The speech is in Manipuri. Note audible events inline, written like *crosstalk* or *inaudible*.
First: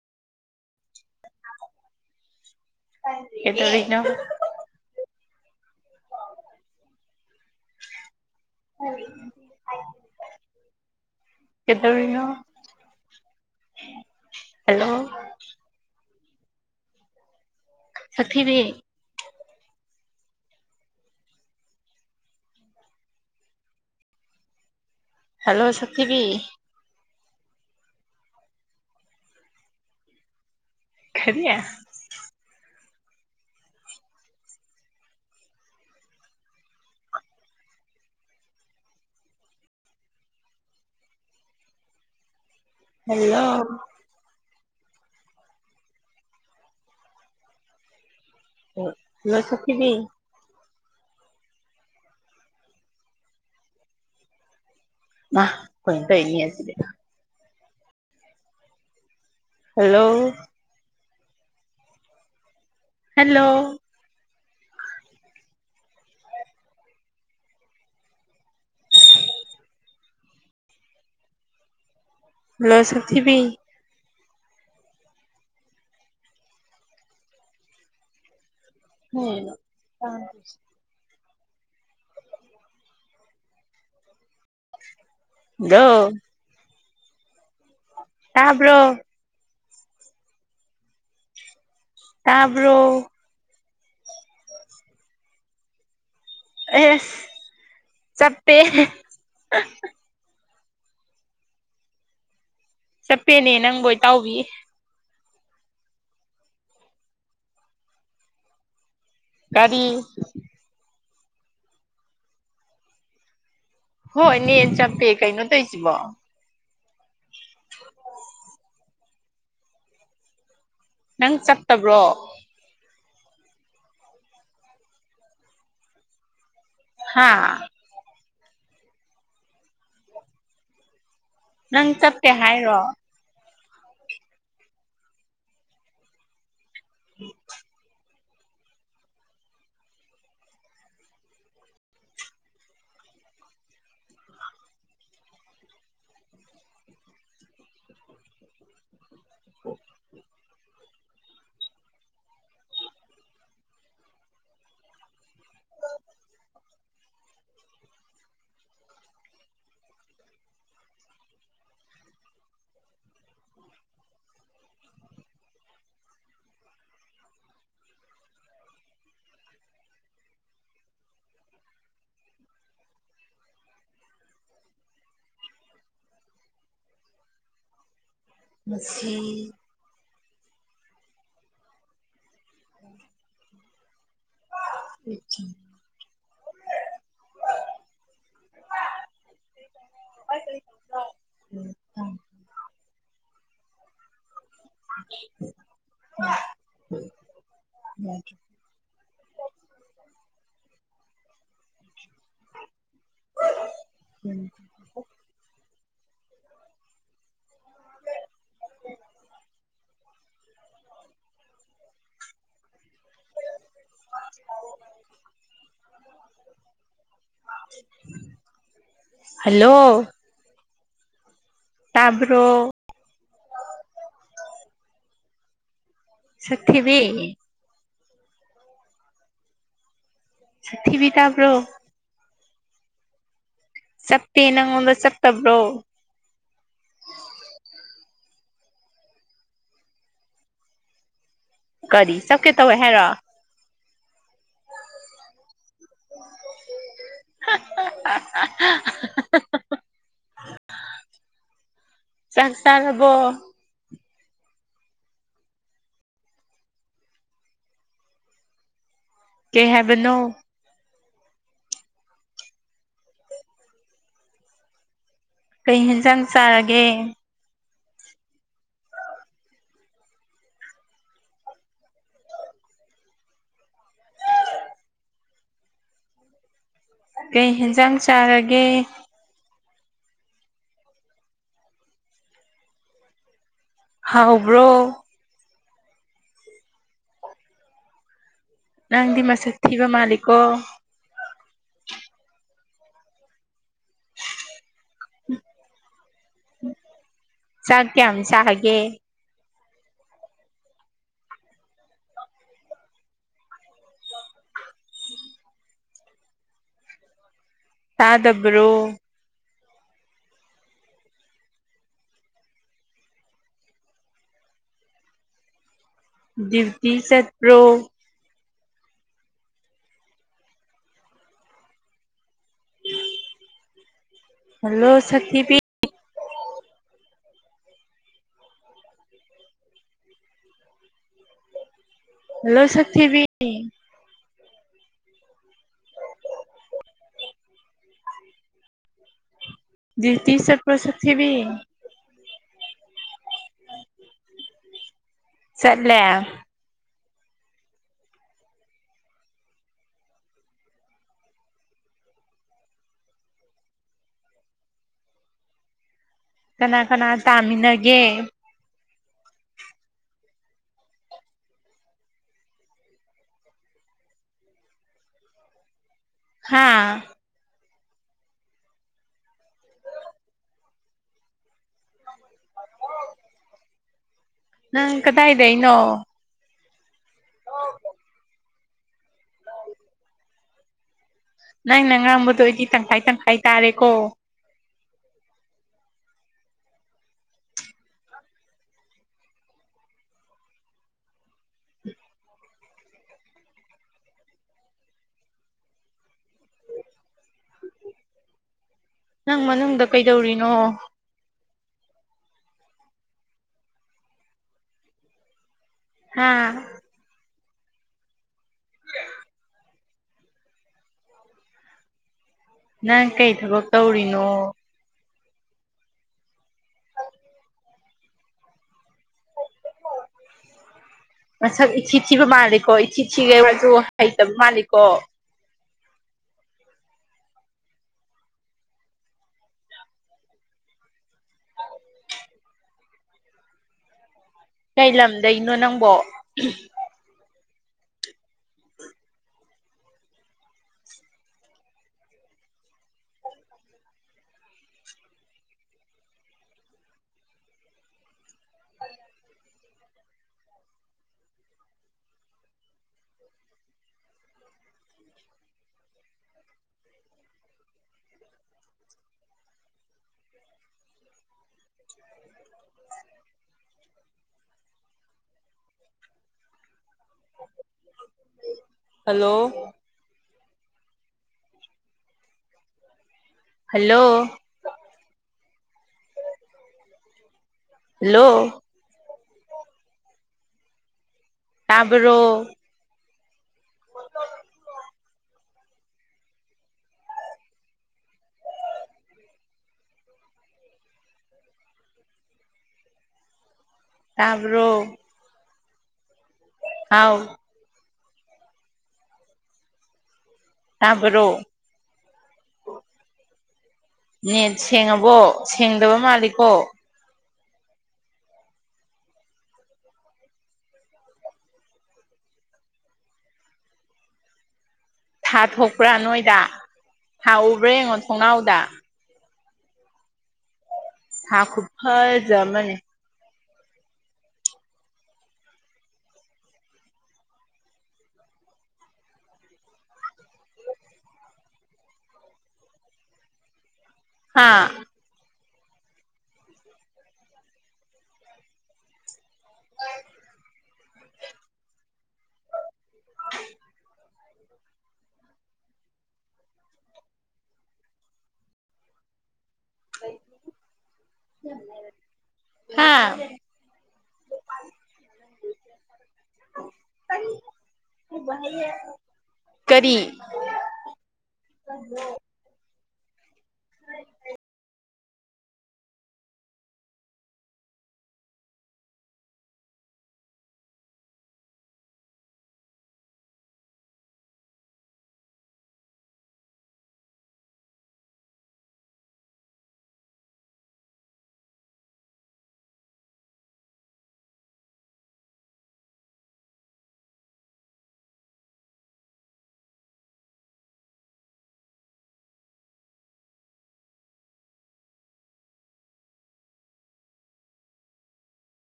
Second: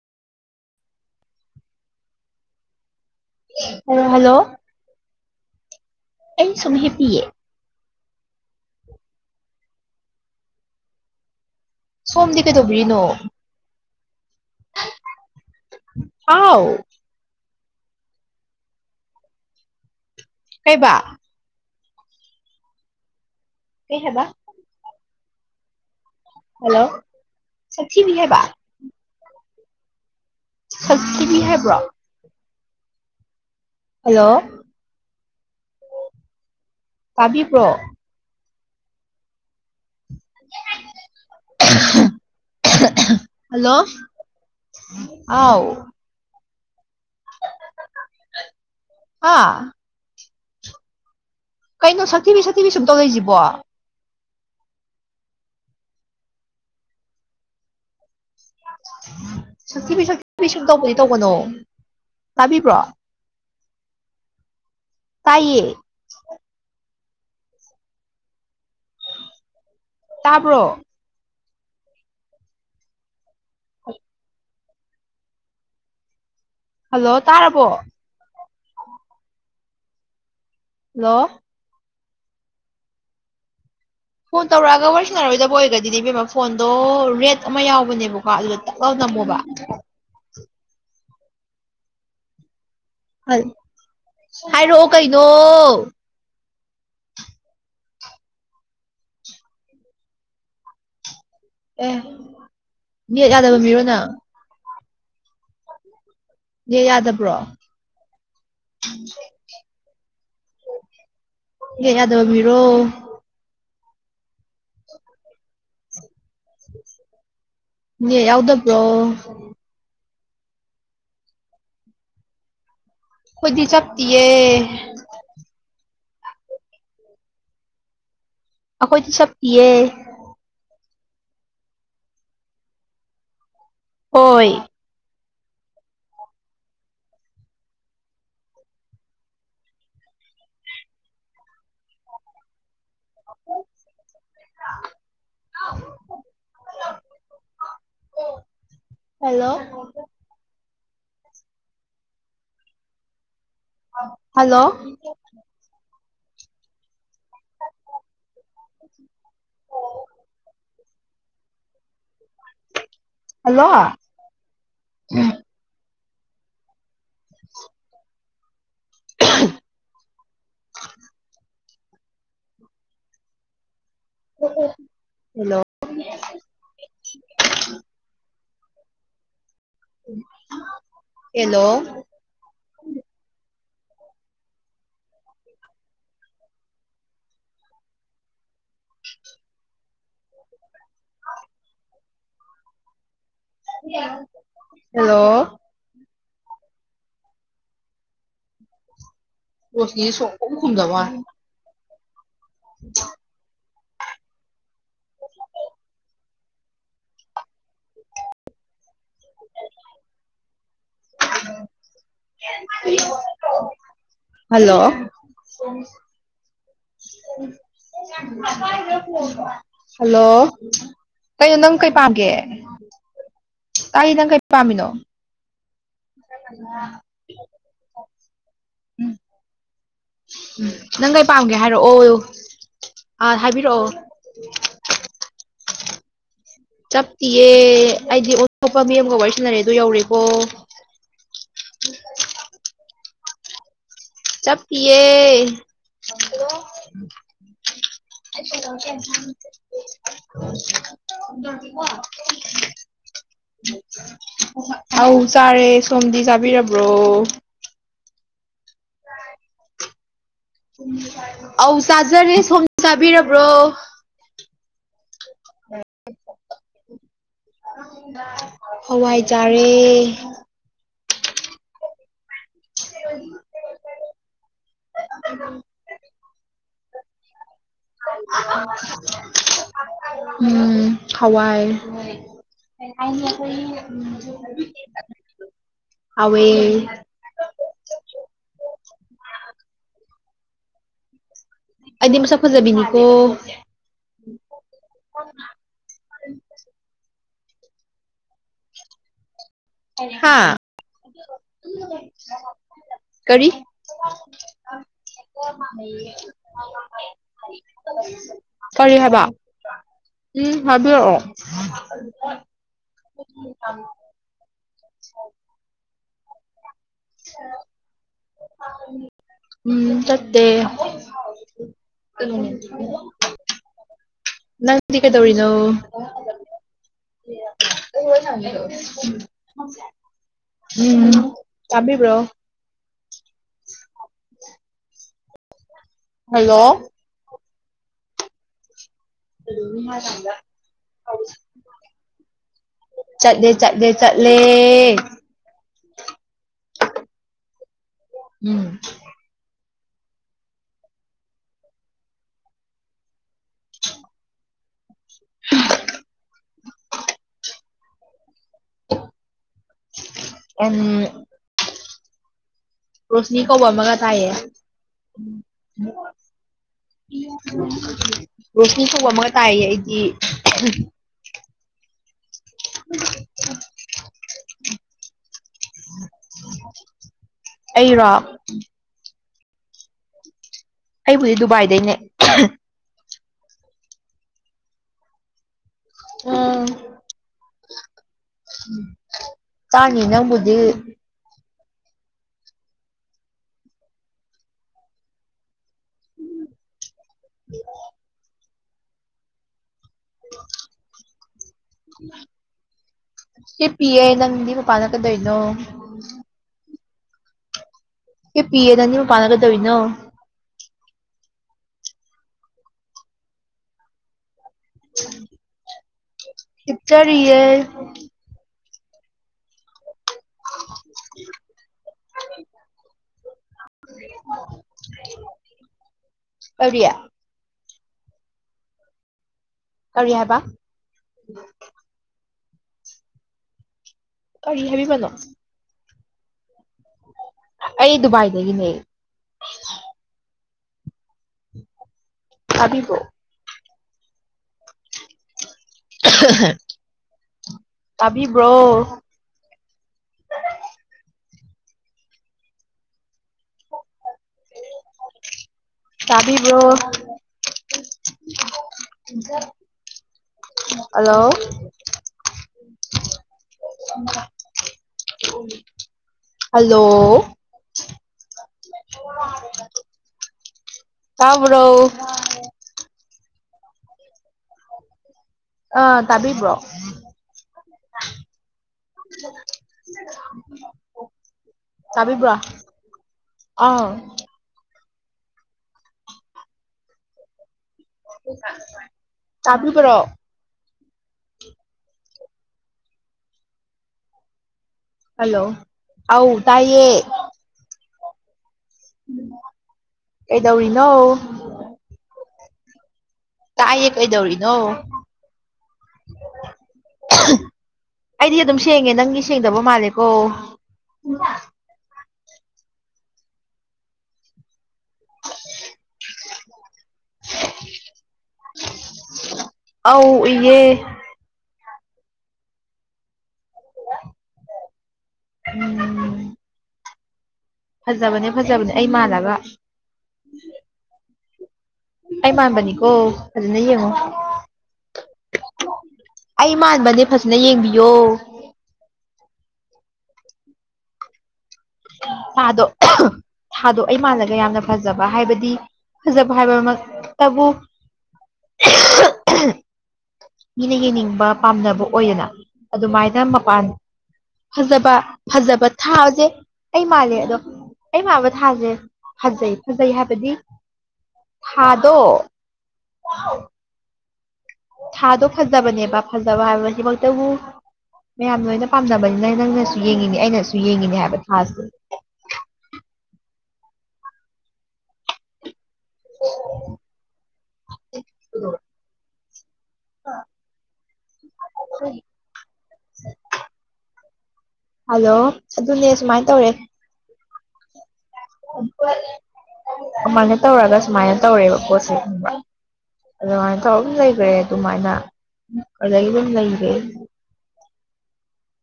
*unintelligible* ꯀꯇ ꯑꯣꯏꯔꯅꯣ ꯍꯜꯂꯣ ꯍꯜꯂꯣ ꯑꯩ ꯁꯍꯦ ꯄꯌꯦ ꯎꯝ ꯁꯣꯝꯗꯤꯀ ꯇꯣꯧꯕꯔꯤꯅꯣ ꯍꯂꯣ ꯑꯥꯎ ꯁꯊꯤꯗꯤ ꯀꯩꯕꯥ ꯀ ꯍꯥꯏꯦꯕ ꯍꯜꯂꯣ ꯁꯇꯤꯕꯤ ꯁꯊꯤ ꯃꯤꯦꯕ ꯁꯛꯕꯤ ꯀꯔꯤ ꯍꯥꯏꯕ꯭ꯔꯣ ꯍꯜꯂꯣ ꯇꯥꯕꯤꯕ꯭ꯔꯣ ꯍꯜꯂꯣ ꯑꯥꯎ *unintelligible* ꯑꯣ ꯍꯥ ꯂ ꯁꯀꯤꯕꯤ ꯀꯩꯅꯣ ꯁꯥꯊꯤꯕꯤ ꯁꯥꯊꯤꯕꯤ ꯁꯨꯝꯇꯧ ꯂꯩꯁꯤꯕꯣ ꯀꯣꯏ ꯇ ꯑꯦꯅꯤ ꯑꯁꯦ ꯍꯜꯂꯣ ꯁꯛꯇꯤꯕꯤ ꯁꯛꯇꯤꯕꯤ ꯁꯨꯡ ꯇꯧꯕꯗꯤ ꯇꯧꯕꯅꯣ ꯇꯥꯕꯤꯕ꯭ꯔꯣ ꯍꯂꯣ ꯇꯥꯏꯌꯦ ꯇꯥꯕ꯭ꯔꯣ ꯂꯂ ꯁ ꯊꯕꯤ ꯍꯣꯏ ꯍꯜꯂꯣ ꯇꯥꯔꯕꯣ ꯎꯝ ꯀꯥꯡ ꯍꯜꯂꯣ ꯐꯣꯟ ꯇꯧꯔꯛꯑꯒ ꯋꯥꯔꯤꯔꯁꯤꯟꯅꯔꯣꯏꯗꯕ ꯑꯣꯏꯒꯗꯤ ꯏꯕꯦꯝꯃ ꯐꯣꯟꯗꯣ ꯔꯦꯠ ꯑꯃ ꯌꯥꯎꯕ ꯇꯅꯦꯕꯀꯣ ꯑꯗꯨꯗ ꯇꯛ ꯇꯥꯕ꯭ꯔꯣ ꯂꯧꯎ ꯇꯝꯃꯣꯕ ꯀ ꯍꯥꯏꯔꯛꯑꯣ ꯀꯩꯅꯣ ꯑꯦ ꯆꯞꯇꯦ ꯑꯦ ꯃꯤꯠ ꯆꯞꯄꯦꯅꯦ ꯌꯥꯗꯕ ꯅꯪꯕꯣ ꯃꯤꯔꯣꯅ ꯏꯇꯥꯎꯕꯤ ꯑꯦ ꯌꯥꯗꯕ꯭ꯔꯣ ꯀꯔꯤ ꯀ ꯌꯥꯗꯕꯤꯔꯣ ꯍꯣꯏ ꯅ ꯆꯄꯦ ꯀꯩ ꯅꯠꯇ ꯏꯁꯤ ꯌꯥꯎꯗꯣ ꯄ꯭ꯔꯣ ꯅꯪ ꯆꯠꯇꯕ꯭ꯔꯣ ꯈꯣꯏꯗꯤ ꯆꯞꯇꯌꯦ ꯍꯥꯥ ꯑꯩꯈꯣꯏ ꯇ ꯁ ꯄꯌꯦ ꯅꯪ ꯆꯠꯀꯦ ꯍꯥꯏꯔꯣ ꯑꯣꯏ ꯎꯝ *unintelligible* *unintelligible* ꯍꯜꯂꯣ ꯍꯜꯂꯣ ꯑꯣ ꯍꯜꯂꯣ *unintelligible* ꯍꯜꯂꯣ ꯃꯁꯤ ꯍꯂꯣ *unintelligible* ꯎ ꯊ ꯍꯜꯂꯣ ꯎ ꯎꯝ ꯔꯁ ꯁꯣ ꯁꯟꯖꯕꯦ *inaudible* ꯍꯜꯂꯣ ꯍꯜꯂꯣ ꯀꯩꯅꯣ ꯅꯪ ꯀꯩ ꯄꯥꯝꯒꯦ ꯇꯥꯕ꯭ꯔꯣ ꯇꯥꯏꯏ ꯅꯪ ꯀꯩ ꯄꯥꯝꯃꯤꯅꯣ ꯁꯊꯕꯤ ꯎꯝ ꯎꯝ ꯁꯛꯊꯤꯕꯤ ꯅꯪ ꯀꯩ ꯇꯥꯕ꯭ꯔꯣ ꯄꯥꯝꯒꯦ ꯍꯥꯏꯔꯛꯑꯣ ꯍꯕꯤ ꯆꯛꯇꯄꯤ ꯅꯪꯣꯟꯗ ꯆꯛꯇꯕ꯭ꯔꯣ ꯆꯞꯇꯤꯌꯦ ꯑꯩꯗꯤ ꯑꯣꯇꯣꯞꯄ ꯃꯤ ꯑꯃꯒ ꯋꯥꯔꯤꯁꯤꯟꯅꯔꯦ ꯑꯗꯨ ꯌꯧꯔꯦꯀꯣ ꯀꯔꯤ ꯁ ꯀꯦ ꯇꯋ ꯍꯦꯔ ꯆꯞꯄꯤꯦ *inaudible* ꯗ ꯆꯥꯛ ꯆꯥꯔꯕꯣ ꯀ ꯑ ꯆꯥꯔꯦ ꯁꯣꯝꯗꯤ ꯆꯥꯕꯤꯔꯕ꯭ꯔꯣ ꯀꯍꯦꯕꯅꯣ ꯑꯧ ꯆꯥꯖꯔꯦ ꯁꯣꯝꯅ ꯆꯥꯕꯤꯔꯕ꯭ꯔꯣ ꯀꯩ ꯌꯦꯟꯖꯥꯡ ꯆꯥꯔꯒꯦ ꯍꯋꯥꯏꯖꯥꯔꯦ *inaudible* ꯎꯝꯝ ꯀꯩ ꯍꯖꯥꯡ *inaudible* ꯎꯝ ꯈꯋꯥꯥꯏ ꯍꯥꯎꯕ꯭ꯔꯣ ꯍꯥꯎ ꯅꯪꯗꯤ ꯃꯁꯛ ꯊꯤꯕ ꯃꯥꯜꯂꯤꯀꯣ ꯑꯩꯗꯤ ꯃꯁꯛ ꯐꯖꯕꯤꯅꯤꯀꯣ ꯎꯝ ꯆꯇꯝ ꯆ ꯍꯥꯏꯦ ꯑꯥ ꯀꯔꯤ ꯆꯥꯗꯕ꯭ꯔꯣ ꯀꯍꯕ ꯎꯝ ꯍꯥꯏꯕꯤ *inaudible* ꯗꯞꯇ ꯁꯠꯄ꯭ꯔꯣ ꯎꯝ ꯆꯠꯇ ꯎ ꯍꯜꯂꯣ ꯁꯊꯤꯕꯤ ꯎꯝ ꯆꯥꯕꯤꯕ꯭ꯔꯣ ꯄ꯭ꯊꯤꯕꯤꯤ ꯍꯜꯂꯣ ꯇ ꯆꯠ ꯄꯣꯁꯛ ꯊꯤꯕꯤ ꯆꯠꯂꯦ ꯆꯠꯂꯦ ꯆꯠꯂꯦ ꯆꯠꯂ ꯎꯝ *inaudible* ꯀꯅꯥ ꯀꯅꯥ ꯇꯥꯃꯤꯟꯅꯒꯦ ꯑ ꯔꯣꯁꯅꯤ ꯀꯧꯕ ꯑꯃꯒ ꯇꯥꯏꯌꯦ ꯍꯥ ꯎ *unintelligible* *inaudible* ꯔꯣꯁꯅꯤ ꯇꯧꯕ ꯑꯃ ꯇꯥꯏꯌꯦ ꯑꯩꯗꯤ ꯍ *unintelligible* *inaudible* ꯅꯪ ꯀꯗꯥ ꯏꯗꯦ ꯏꯩꯅꯣ ꯑꯩꯔ ꯑꯩꯕꯨꯗꯤ ꯅꯪ ꯗꯨꯕꯥꯏꯗꯩꯅꯦ ꯅ ꯉꯥꯡꯝꯕꯗꯣ ꯑꯩꯗꯤ ꯇꯪꯈꯥꯏ ꯇꯪꯈꯥꯏ ꯇꯥꯔꯦꯀꯣ ꯑꯝ ꯇꯥꯟ ꯏꯅꯕꯨꯗ ꯎꯝ ꯅꯪ ꯃꯅꯨꯡꯗ ꯀꯩꯗꯧꯔꯤꯅꯣ ꯀ ꯄꯤꯌꯦ ꯅꯪꯗꯤ ꯃꯄꯥꯅ ꯀꯩꯗꯣꯏꯅꯣ ꯍꯥꯥ ꯀ ꯄꯤꯌꯦ ꯅꯅꯤꯕꯨ ꯄꯅꯒꯗꯧꯅꯣ ꯅꯪ ꯀꯩ ꯊꯕꯛ ꯇꯧꯔꯤꯅꯣ ꯏꯆꯔꯤꯑ *unintelligible* *inaudible* ꯃꯁꯛ ꯏꯊꯤ ꯊꯤꯕ ꯃꯥꯜꯂꯤꯀꯣ ꯏꯆꯤ ꯊꯤꯈꯩ ꯋꯥꯁꯨ ꯍꯩꯇꯕ ꯃꯥꯜꯂꯤꯀꯣ ꯑꯣꯏꯔꯤꯌꯥ ꯀꯔꯤ ꯍꯥꯏ ꯍꯥꯏꯕ ꯀꯔꯤ ꯀꯩ ꯍꯥꯏꯕꯤꯕꯅꯣ ꯂꯝꯗꯅꯣ ꯅꯪꯕꯣ ꯑꯩ ꯗꯨꯕꯥꯏꯗꯒꯤꯅꯦ ꯊꯕꯤꯕ ꯇꯕꯤꯕ꯭ꯔꯣ *unintelligible* *inaudible* ꯇꯕꯤꯕ꯭ꯔꯣ ꯍꯜꯂꯣ ꯍꯜꯂꯣ ꯍꯂꯣ ꯇꯥꯕ꯭ꯔꯣ ꯍꯜꯂꯣ ꯑ ꯇꯥꯕꯤꯕ꯭ꯔꯣ ꯍꯜꯂꯣ *unintelligible* *inaudible* ꯇꯕ꯭ꯔꯣ ꯇꯥꯕꯤꯕ꯭ꯔꯣ ꯑꯥ ꯇꯥꯕꯤꯄ꯭ꯔꯣ ꯇꯞ꯭ꯔꯣ ꯍꯜꯂꯣ ꯑꯥꯎ ꯇꯥꯏꯌꯦ ꯍꯥꯎ ꯀꯩꯗꯧꯔꯤꯅꯣ ꯇꯥꯕ꯭ꯔꯣ ꯇꯥꯏꯌꯦ ꯀꯩꯗꯧꯔꯤꯅꯣ ꯅꯦꯠ ꯁꯦꯡꯉꯕꯣ ꯁꯦꯡꯗꯕ ꯃꯥꯜꯂꯤꯀꯣ ꯑꯩꯗꯤ ꯑꯗꯨꯝ ꯁꯦꯡꯉꯦ ꯅꯪꯒꯤ ꯁꯦꯡꯗꯕ ꯃꯥꯜꯂꯦꯀꯣ ꯊꯥ ꯊꯣꯛꯄ꯭ꯔꯥ ꯅꯣꯏꯗ ꯊꯥ ꯎꯕ꯭ꯔꯥ ꯌꯦꯡꯉꯣ ꯊꯣꯡꯅꯥꯎꯗ ꯑꯥꯎ ꯏꯦ ꯍꯥꯥ ꯈꯨꯖꯝꯅꯤ ꯎꯝ ꯐꯖꯕꯅꯦ ꯐꯖꯕꯅꯦ ꯑꯩ ꯃꯥꯜꯂꯒ ꯑꯩꯩꯃꯥꯟꯕꯅꯤꯀꯣ ꯐꯖꯅ ꯌꯦꯡꯉꯣ ꯍꯥꯥ ꯑꯩ ꯃꯥꯟꯕꯅꯦ ꯐꯖꯅ ꯌꯦꯡꯕꯤꯌꯣ ꯑ ꯑꯗꯣ ꯊꯥꯗꯣ ꯑꯩ ꯃꯥꯜꯂꯒ ꯌꯥꯝꯅ ꯐꯖꯕ ꯍꯥꯏꯕꯗꯤ ꯐꯖꯕ ꯍꯥꯏꯕꯃꯛꯇꯕꯨ *unintelligible* ꯃꯤꯅ ꯌꯦꯡꯅꯤꯡꯕ ꯄꯥꯝꯅꯕ ꯑꯣꯏꯌꯦꯅ ꯍꯥ ꯑꯗꯨꯃꯥꯏꯅ ꯃꯄꯥꯟ ꯐꯖꯕ ꯐꯖꯕ ꯊꯥꯁꯦ ꯑꯩ ꯃꯥꯜꯂꯦ ꯑꯗꯣ ꯑꯩ ꯃꯥꯕ ꯊꯥꯁꯦ ꯐꯖꯩ ꯐꯖꯩ ꯀꯔꯤ ꯍꯥꯏꯕꯗꯤ ꯍꯥꯗꯣ ꯊꯥꯗꯣ ꯐꯖꯕꯅꯦꯕ ꯐꯖꯕ ꯍꯥꯏꯕꯁꯤꯃꯛꯇꯕꯨ ꯃꯌꯥꯝ ꯂꯣꯏꯅ ꯄꯥꯝꯅꯕꯅꯤꯅ ꯅꯪꯅꯁꯨ ꯌꯦꯡꯉꯤꯅꯦ ꯑꯩꯅꯁꯨ ꯌꯦꯡꯉꯤꯅꯦ ꯍꯥꯏꯕ ꯊꯥꯁꯦ ꯑ *inaudible* ꯎ *unintelligible* ꯑ ꯍꯜꯂꯣ ꯑꯗꯨꯅꯦ ꯁꯨꯃꯥꯏꯅ ꯇꯧꯔꯦ ꯑꯗꯨꯃꯥꯏꯅ ꯇꯧꯔꯒ ꯁꯨꯃꯥꯏꯅ ꯇꯧꯔꯦꯕ ꯄꯣꯠꯁꯦ ꯑꯗꯨꯃꯥꯏꯅ ꯇꯧꯔ ꯑꯗꯨꯝ ꯂꯩꯈ꯭ꯔꯦ ꯑꯗꯨꯃꯥꯏꯅ ꯑꯗꯨꯗꯒꯤ ꯑꯗꯨꯝ ꯂꯩꯈ꯭ꯔꯦ ꯑ *inaudible*